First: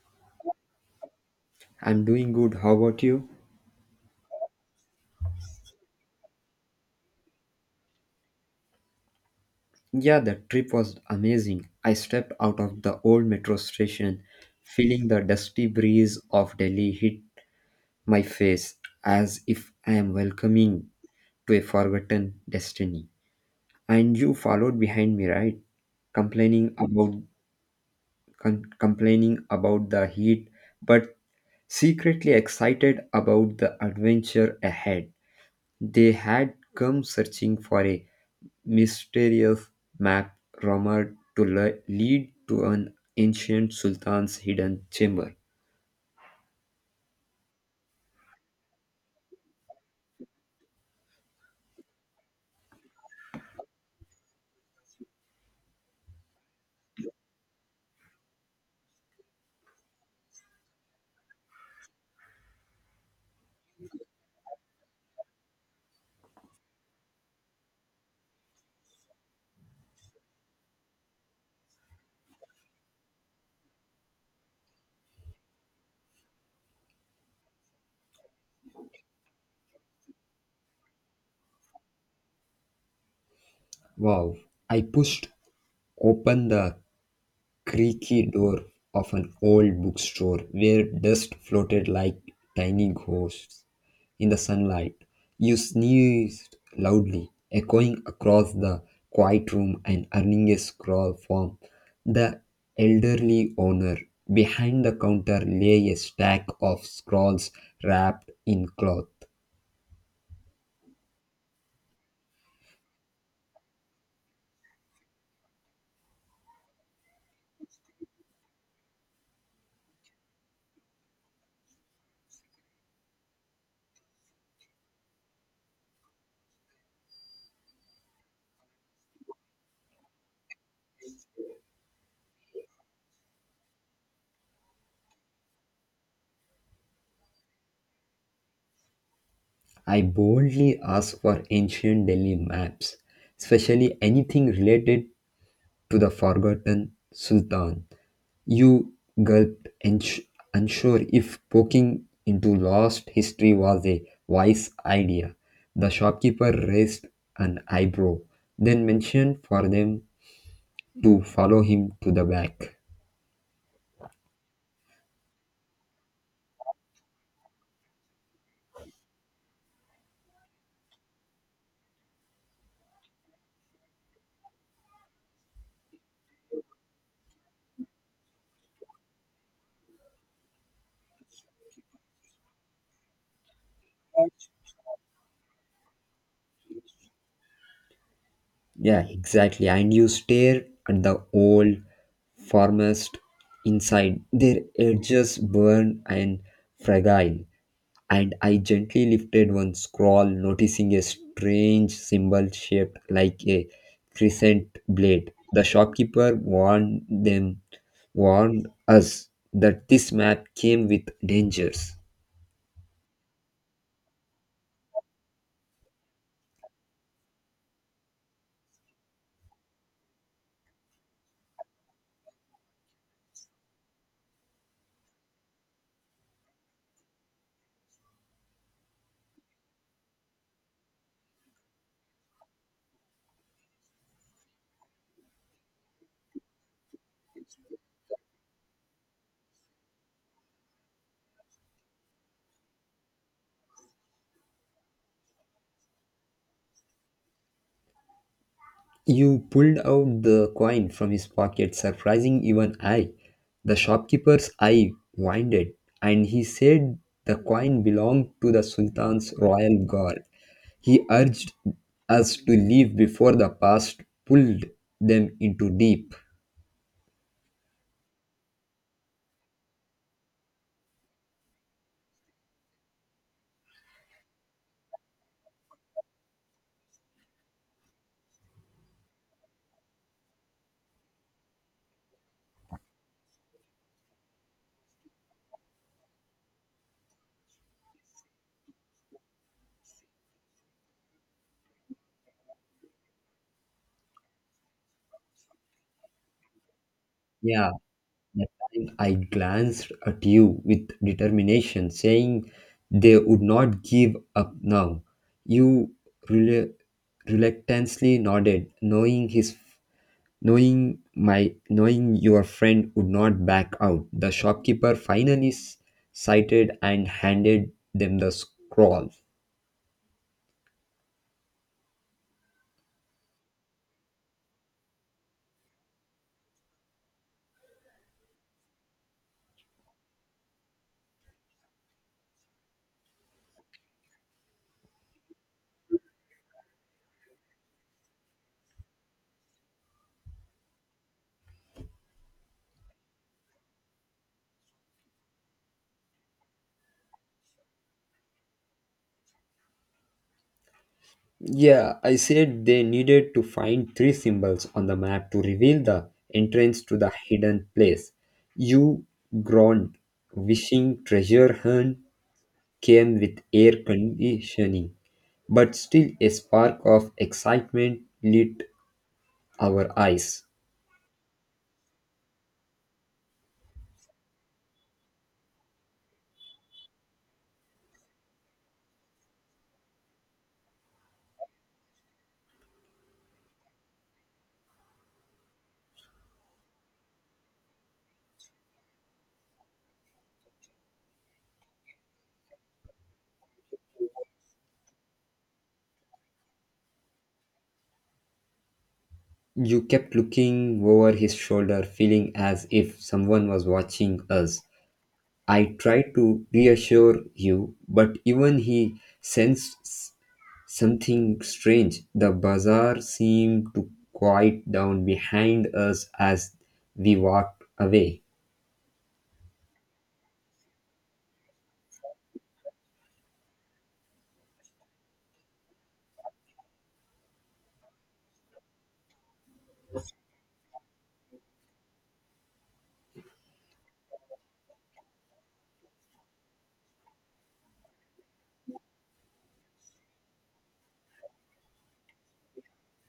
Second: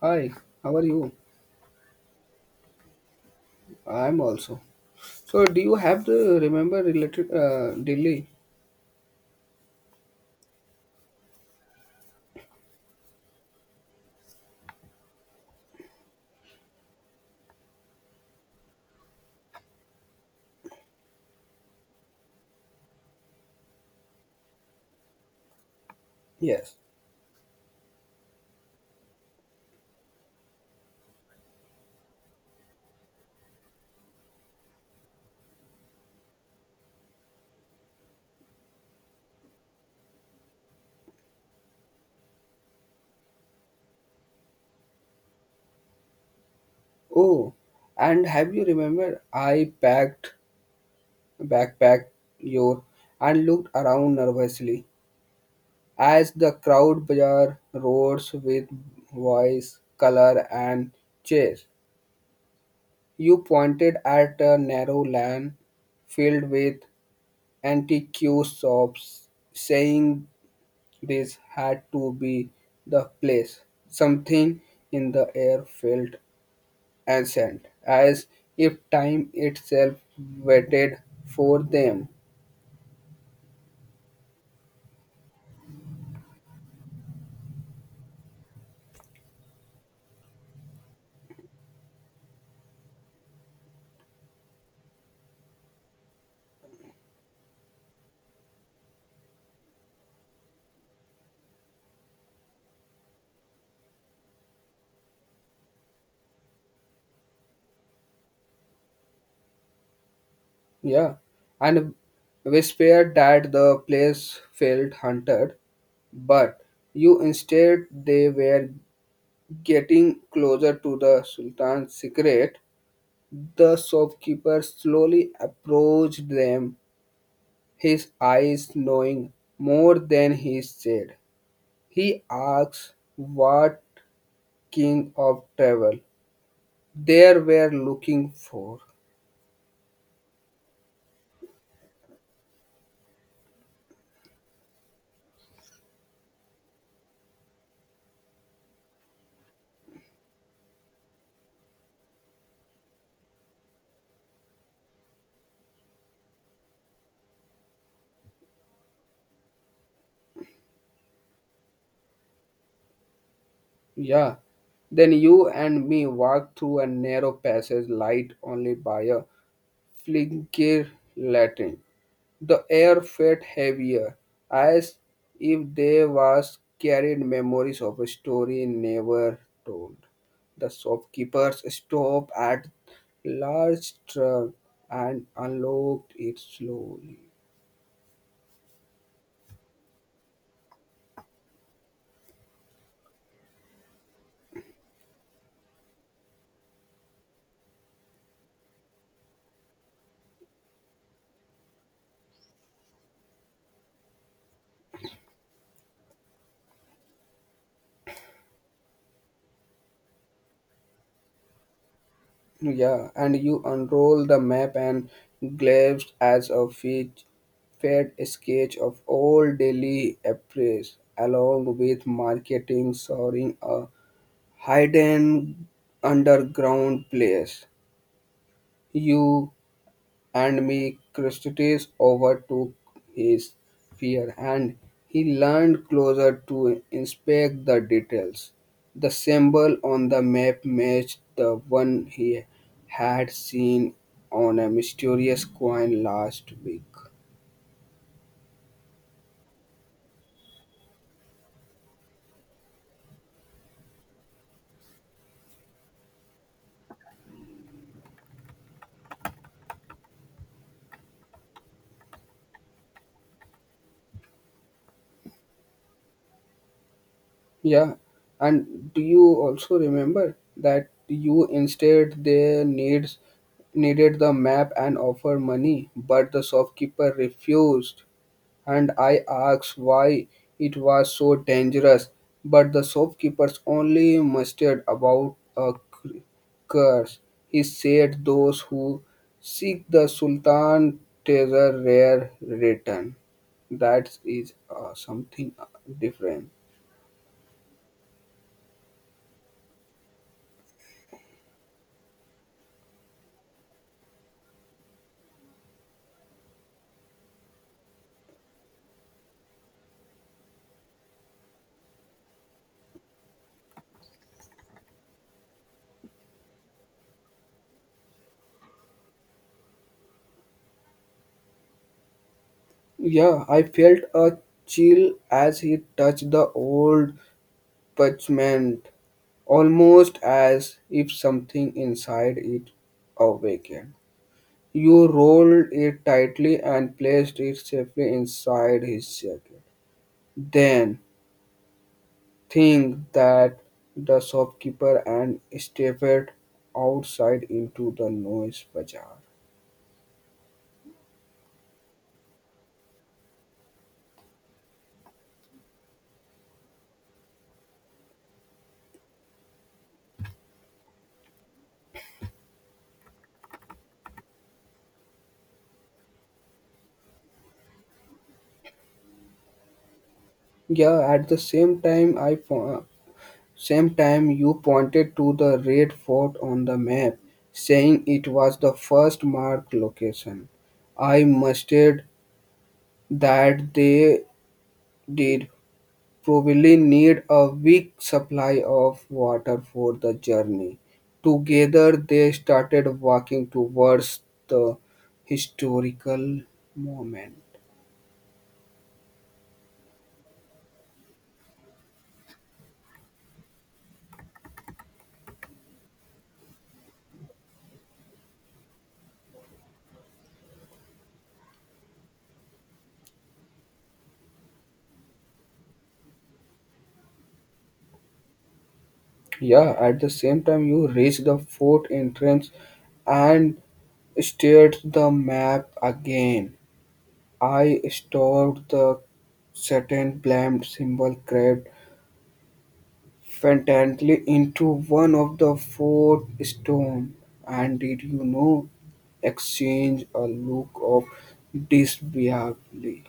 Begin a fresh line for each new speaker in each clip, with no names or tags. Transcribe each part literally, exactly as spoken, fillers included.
Hi, how are you?
I'm doing good. How about you?
I'm also. So, do you have the remember related uh, Delhi?
Yeah, the trip was amazing. I stepped out of the old metro station, feeling the dusty breeze of Delhi hit my face as if I am welcoming to a forgotten destiny. And you followed behind me, right? Complaining
Yes.
about com- complaining about the heat, but secretly excited about the adventure ahead. They had come searching for a mysterious map rumored to le- lead to an ancient sultan's hidden chamber.
Oh, and have you remembered I packed backpacked your and looked around nervously as the crowd bazaar roads with voice, color, and chairs. You pointed at a narrow lane filled with antique shops, saying this had to be the place. Something in the air felt ancient, as if time itself waited for them.
Wow. I pushed open the creaky door of an old bookstore where dust floated like tiny ghosts in the sunlight. You sneezed loudly, echoing across the quiet room and earning a scrawl from the elderly owner. Behind the counter lay a stack of scrolls wrapped in cloth.
Yeah, and whispered that the place felt haunted, but you instead they were getting closer to the Sultan's secret. The shopkeeper slowly approached them, his eyes knowing more than he said. He asks what kind of travel they were looking for.
I boldly asked for ancient Delhi maps, especially anything related to the forgotten Sultan. You gulped, uns- unsure if poking into lost history was a wise idea. The shopkeeper raised an eyebrow, then motioned for them to follow him to the back.
Yeah. Then you and me walk through a narrow passage light only by a flicker lantern. The air felt heavier, as if there was carried memories of a story never told. The shopkeepers stopped at large truck and unlocked it slowly.
Yeah, exactly. And you stare at the old forest inside. Their edges burned and fragile, and I gently lifted one scroll, noticing a strange symbol shaped like a crescent blade. The shopkeeper warned them, warned us that this map came with dangers.
Yeah, and you unroll the map and glanced as a fit, fair sketch of old Delhi appears, along with marketing soaring a hidden underground place. You and me Christides overtook his fear, and he leaned closer to inspect the details. The symbol on the map matched the one he had seen on a mysterious coin last week.
You pulled out the coin from his pocket, surprising even I. The shopkeeper's eye widened, and he said the coin belonged to the Sultan's royal guard. He urged us to leave before the past pulled them into deep.
Yeah, and do you also remember that you instead they needs needed the map and offer money, but the shopkeeper refused and I asked why it was so dangerous, but the shopkeepers only mustered about a cr- curse. He said those who seek the Sultan treasure rare return. That is uh, something uh, different.
Yeah, that time I glanced at you with determination, saying they would not give up now. You rel- reluctantly nodded, knowing his knowing my knowing your friend would not back out. The shopkeeper finally s- sighted and handed them the scroll.
Yeah, I felt a chill as he touched the old parchment, almost as if something inside it awakened. You rolled it tightly and placed it safely inside his jacket. Then, think that the shopkeeper and stepped outside into the noise bazaar.
Yeah, I said they needed to find three symbols on the map to reveal the entrance to the hidden place. You groaned, wishing treasure hunt came with air conditioning, but still a spark of excitement lit our eyes.
Yeah, at the same time I po- same time you pointed to the red fort on the map, saying it was the first marked location. I mustered that they did probably need a weak supply of water for the journey. Together, they started walking towards the historical moment.
You kept looking over his shoulder, feeling as if someone was watching us. I tried to reassure you, but even he sensed something strange. The bazaar seemed to quiet down behind us as we walked away.
Yeah, at the same time, you reach the fort entrance and stared the map again. I stored the certain blamed symbol carved faintly into one of the fort stone. And did you know exchange a look of disbelief.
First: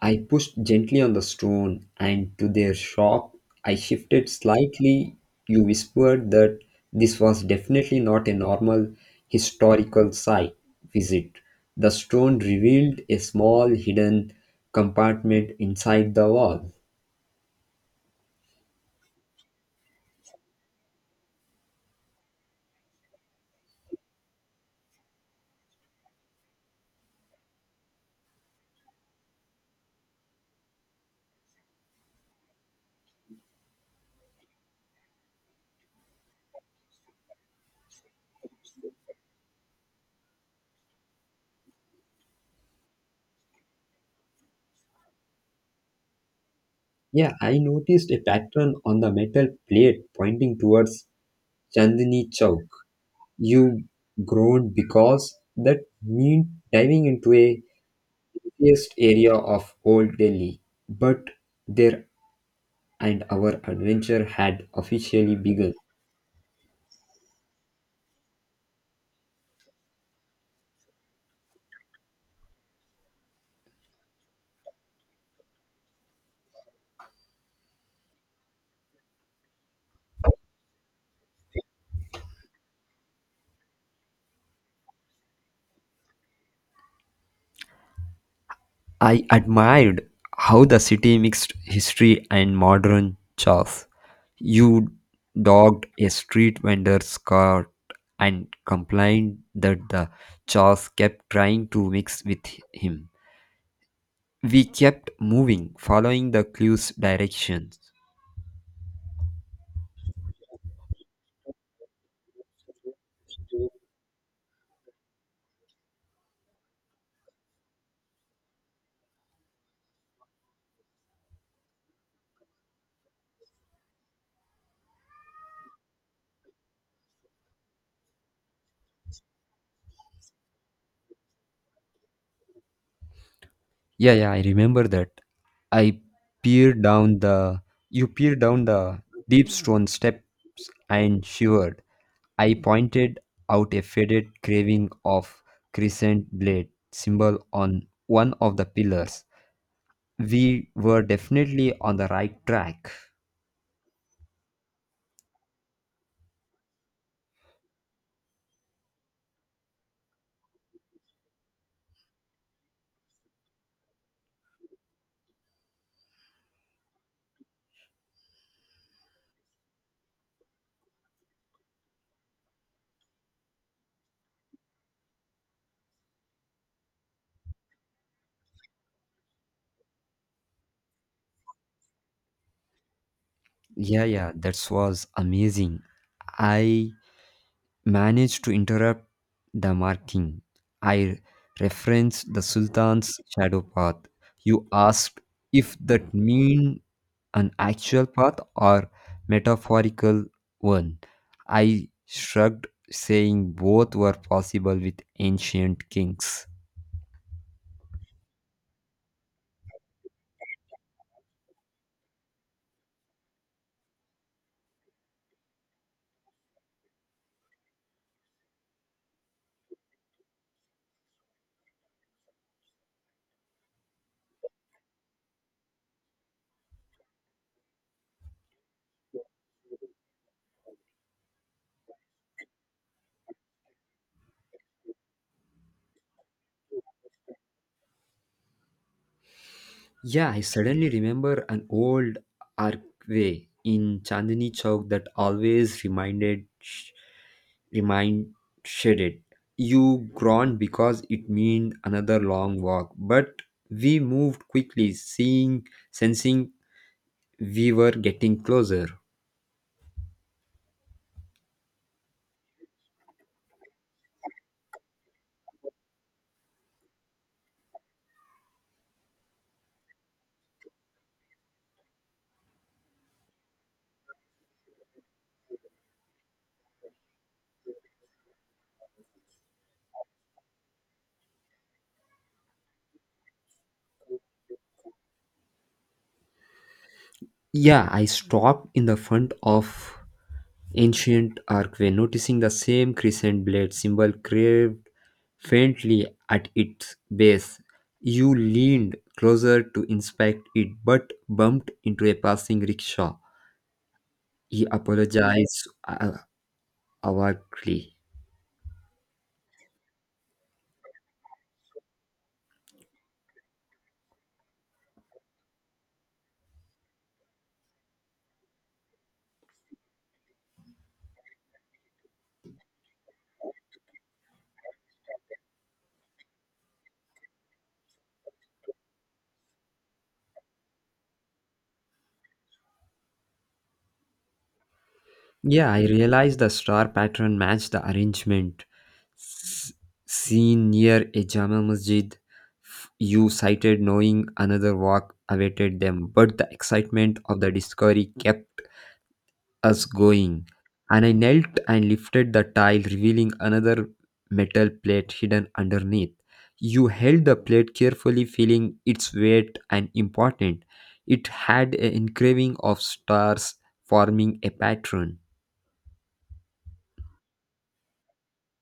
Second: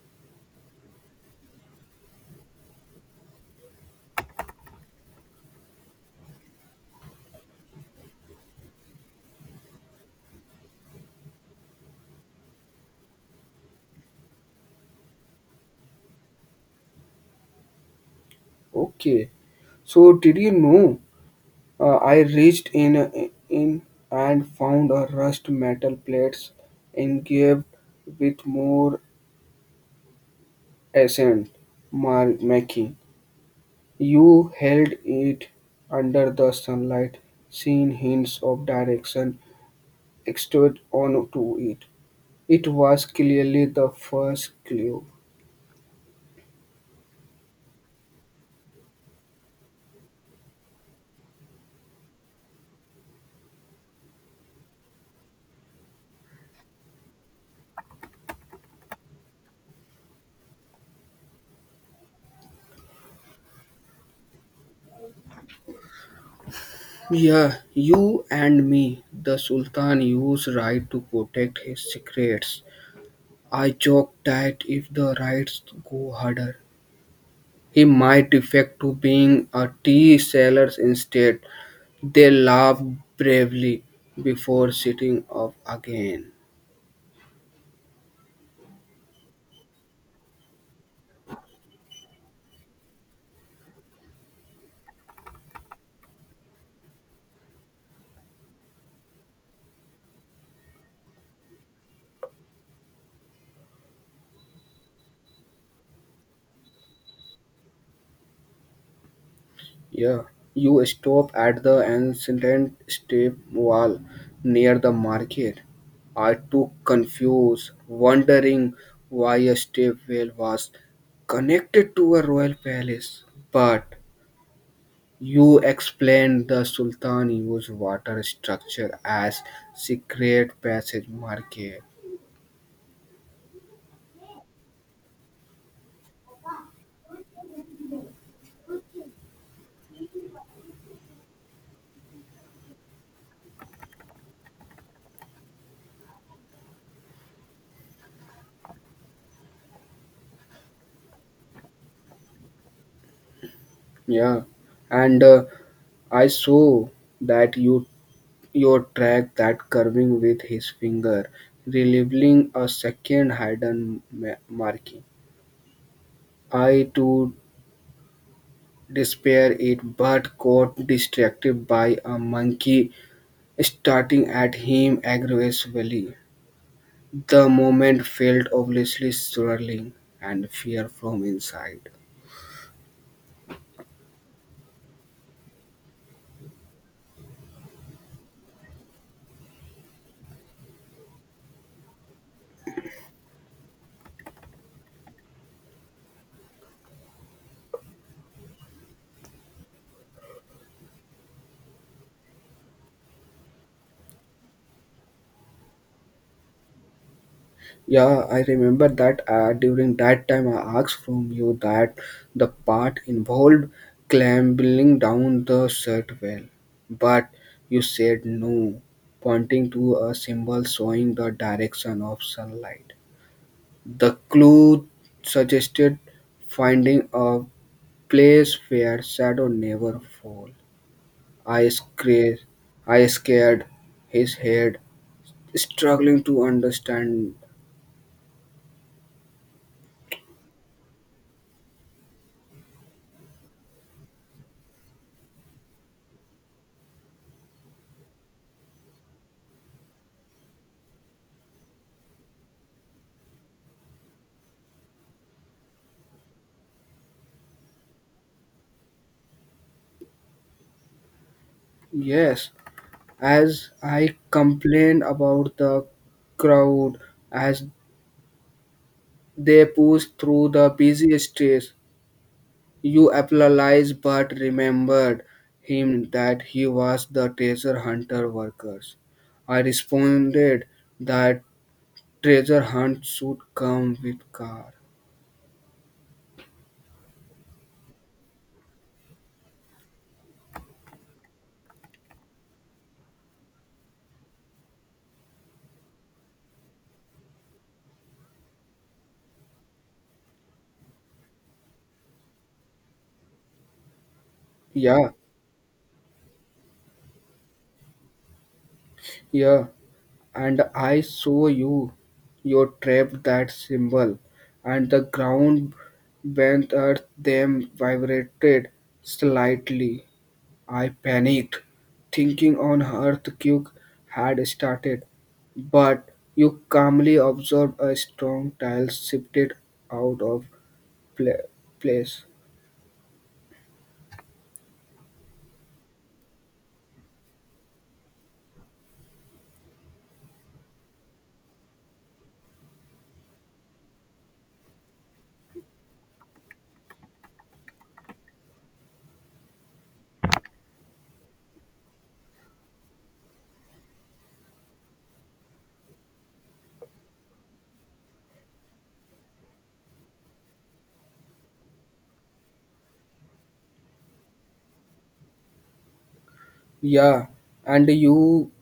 I pushed gently on the stone, and to their shock, I shifted slightly. You whispered that this was definitely not a normal historical site visit. The stone revealed a small hidden compartment inside the wall.
Okay, so did you know? uh, I reached in in and found a rust metal plates engraved with more ascent mar- making. You held it under the sunlight, seeing hints of direction extended onto it. It was clearly the first clue.
Yeah, I noticed a pattern on the metal plate pointing towards Chandni Chowk. You groaned because that meant diving into a sexiest area of old Delhi. But there and our adventure had officially begun.
Yeah, you and me. The Sultan used right to protect his secrets. I joke that if the riots go harder, he might defect to being a tea seller instead. They laugh bravely before sitting up again.
I admired how the city mixed history and modern chores. You dogged a street vendor's cart and complained that the chores kept trying to mix with him. We kept moving, following the clues' directions.
Yeah, you stop at the ancient step wall near the market. I too confused, wondering why a step well was connected to a royal palace. But you explained the Sultan used water structure as secret passage market.
Yeah, yeah, I remember that. I peered down the You peered down the deep stone steps and shivered. I pointed out a faded carving of crescent blade symbol on one of the pillars. We were definitely on the right track.
Yeah, and uh, I saw that you Yo track that curving with his finger, revealing a second hidden ma- marking. I too despair it, but got distracted by a monkey starting at him aggressively. The moment felt obviously swirling and fear from inside.
Yeah, yeah, that was amazing. I managed to interrupt the marking. I referenced the Sultan's shadow path. You asked if that mean an actual path or metaphorical one. I shrugged, saying both were possible with ancient kings.
Yeah, I remember that uh, during that time I asked from you that the part involved clambering down the shirt well, but you said no, pointing to a symbol showing the direction of sunlight. The clue suggested finding a place where shadow never fall. I scared, I scared his head, struggling to understand.
Yeah, I suddenly remember an old archway in Chandni Chowk that always reminded remind shaded. You groaned because it meant another long walk, but we moved quickly, seeing sensing we were getting closer.
Yes, as I complained about the crowd as they pushed through the busy streets. You apologized but remembered him that he was the treasure hunter workers. I responded that treasure hunt should come with car.
Yeah, I stopped in the front of ancient archway, noticing the same crescent blade symbol carved faintly at its base. You leaned closer to inspect it, but bumped into a passing rickshaw. He
Yeah,
apologized uh, awkwardly.
yeah, and I saw you, you trap that symbol, and the ground beneath earth them vibrated slightly. I panicked, thinking an earthquake had started, but you calmly observed a strong tile shifted out of pla- place.
Yeah, I realized the star pattern matched the arrangement s- seen near a Jama Masjid. F- You cited knowing another walk awaited them, but the excitement of the discovery kept us going, and I knelt and lifted the tile, revealing another metal plate hidden underneath. You held the plate carefully, feeling its weight and important. It had an engraving of stars forming a pattern.
Yeah, and you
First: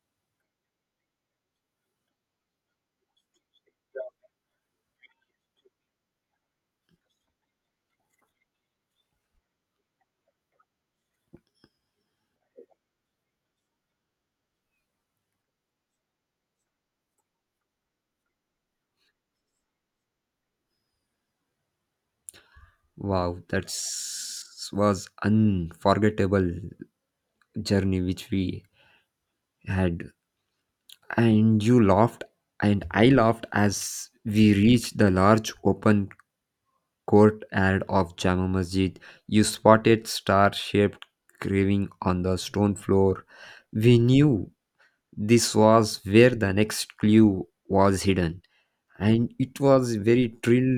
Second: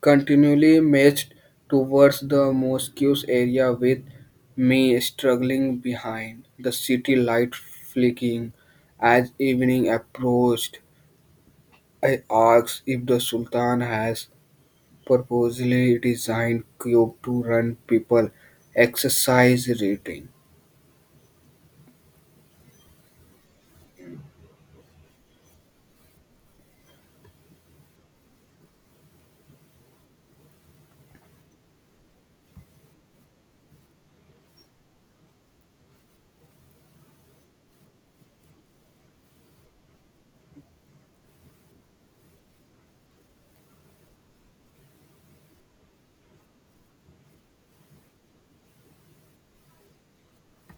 continually marched towards the mosque's area with me struggling behind, the city light flicking as evening approached, I asked if the Sultan has purposely designed cube to run people exercise reading.
Wow, that was unforgettable journey which we had. And you laughed and I laughed as we reached the large open courtyard of Jama Masjid, you spotted star shaped carving on the stone floor. We knew this was where the next clue was hidden, and it was very thrill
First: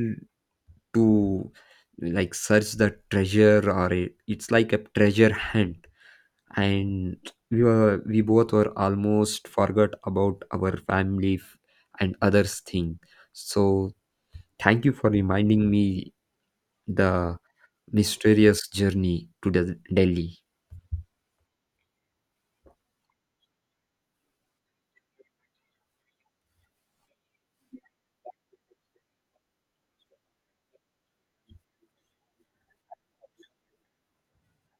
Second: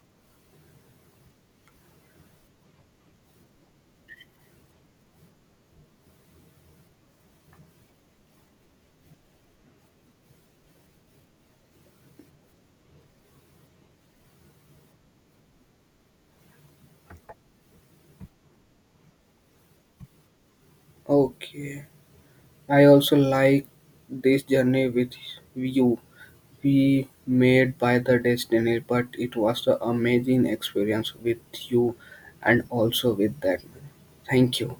to like search the treasure or it, it's like a treasure hunt and we were we both were almost forgot about our family f- and others thing so thank you for reminding me the mysterious journey to the Delhi.
Okay. I also like this journey with you. Be made by the destiny, but it was an amazing experience with you and also with that man. Thank you.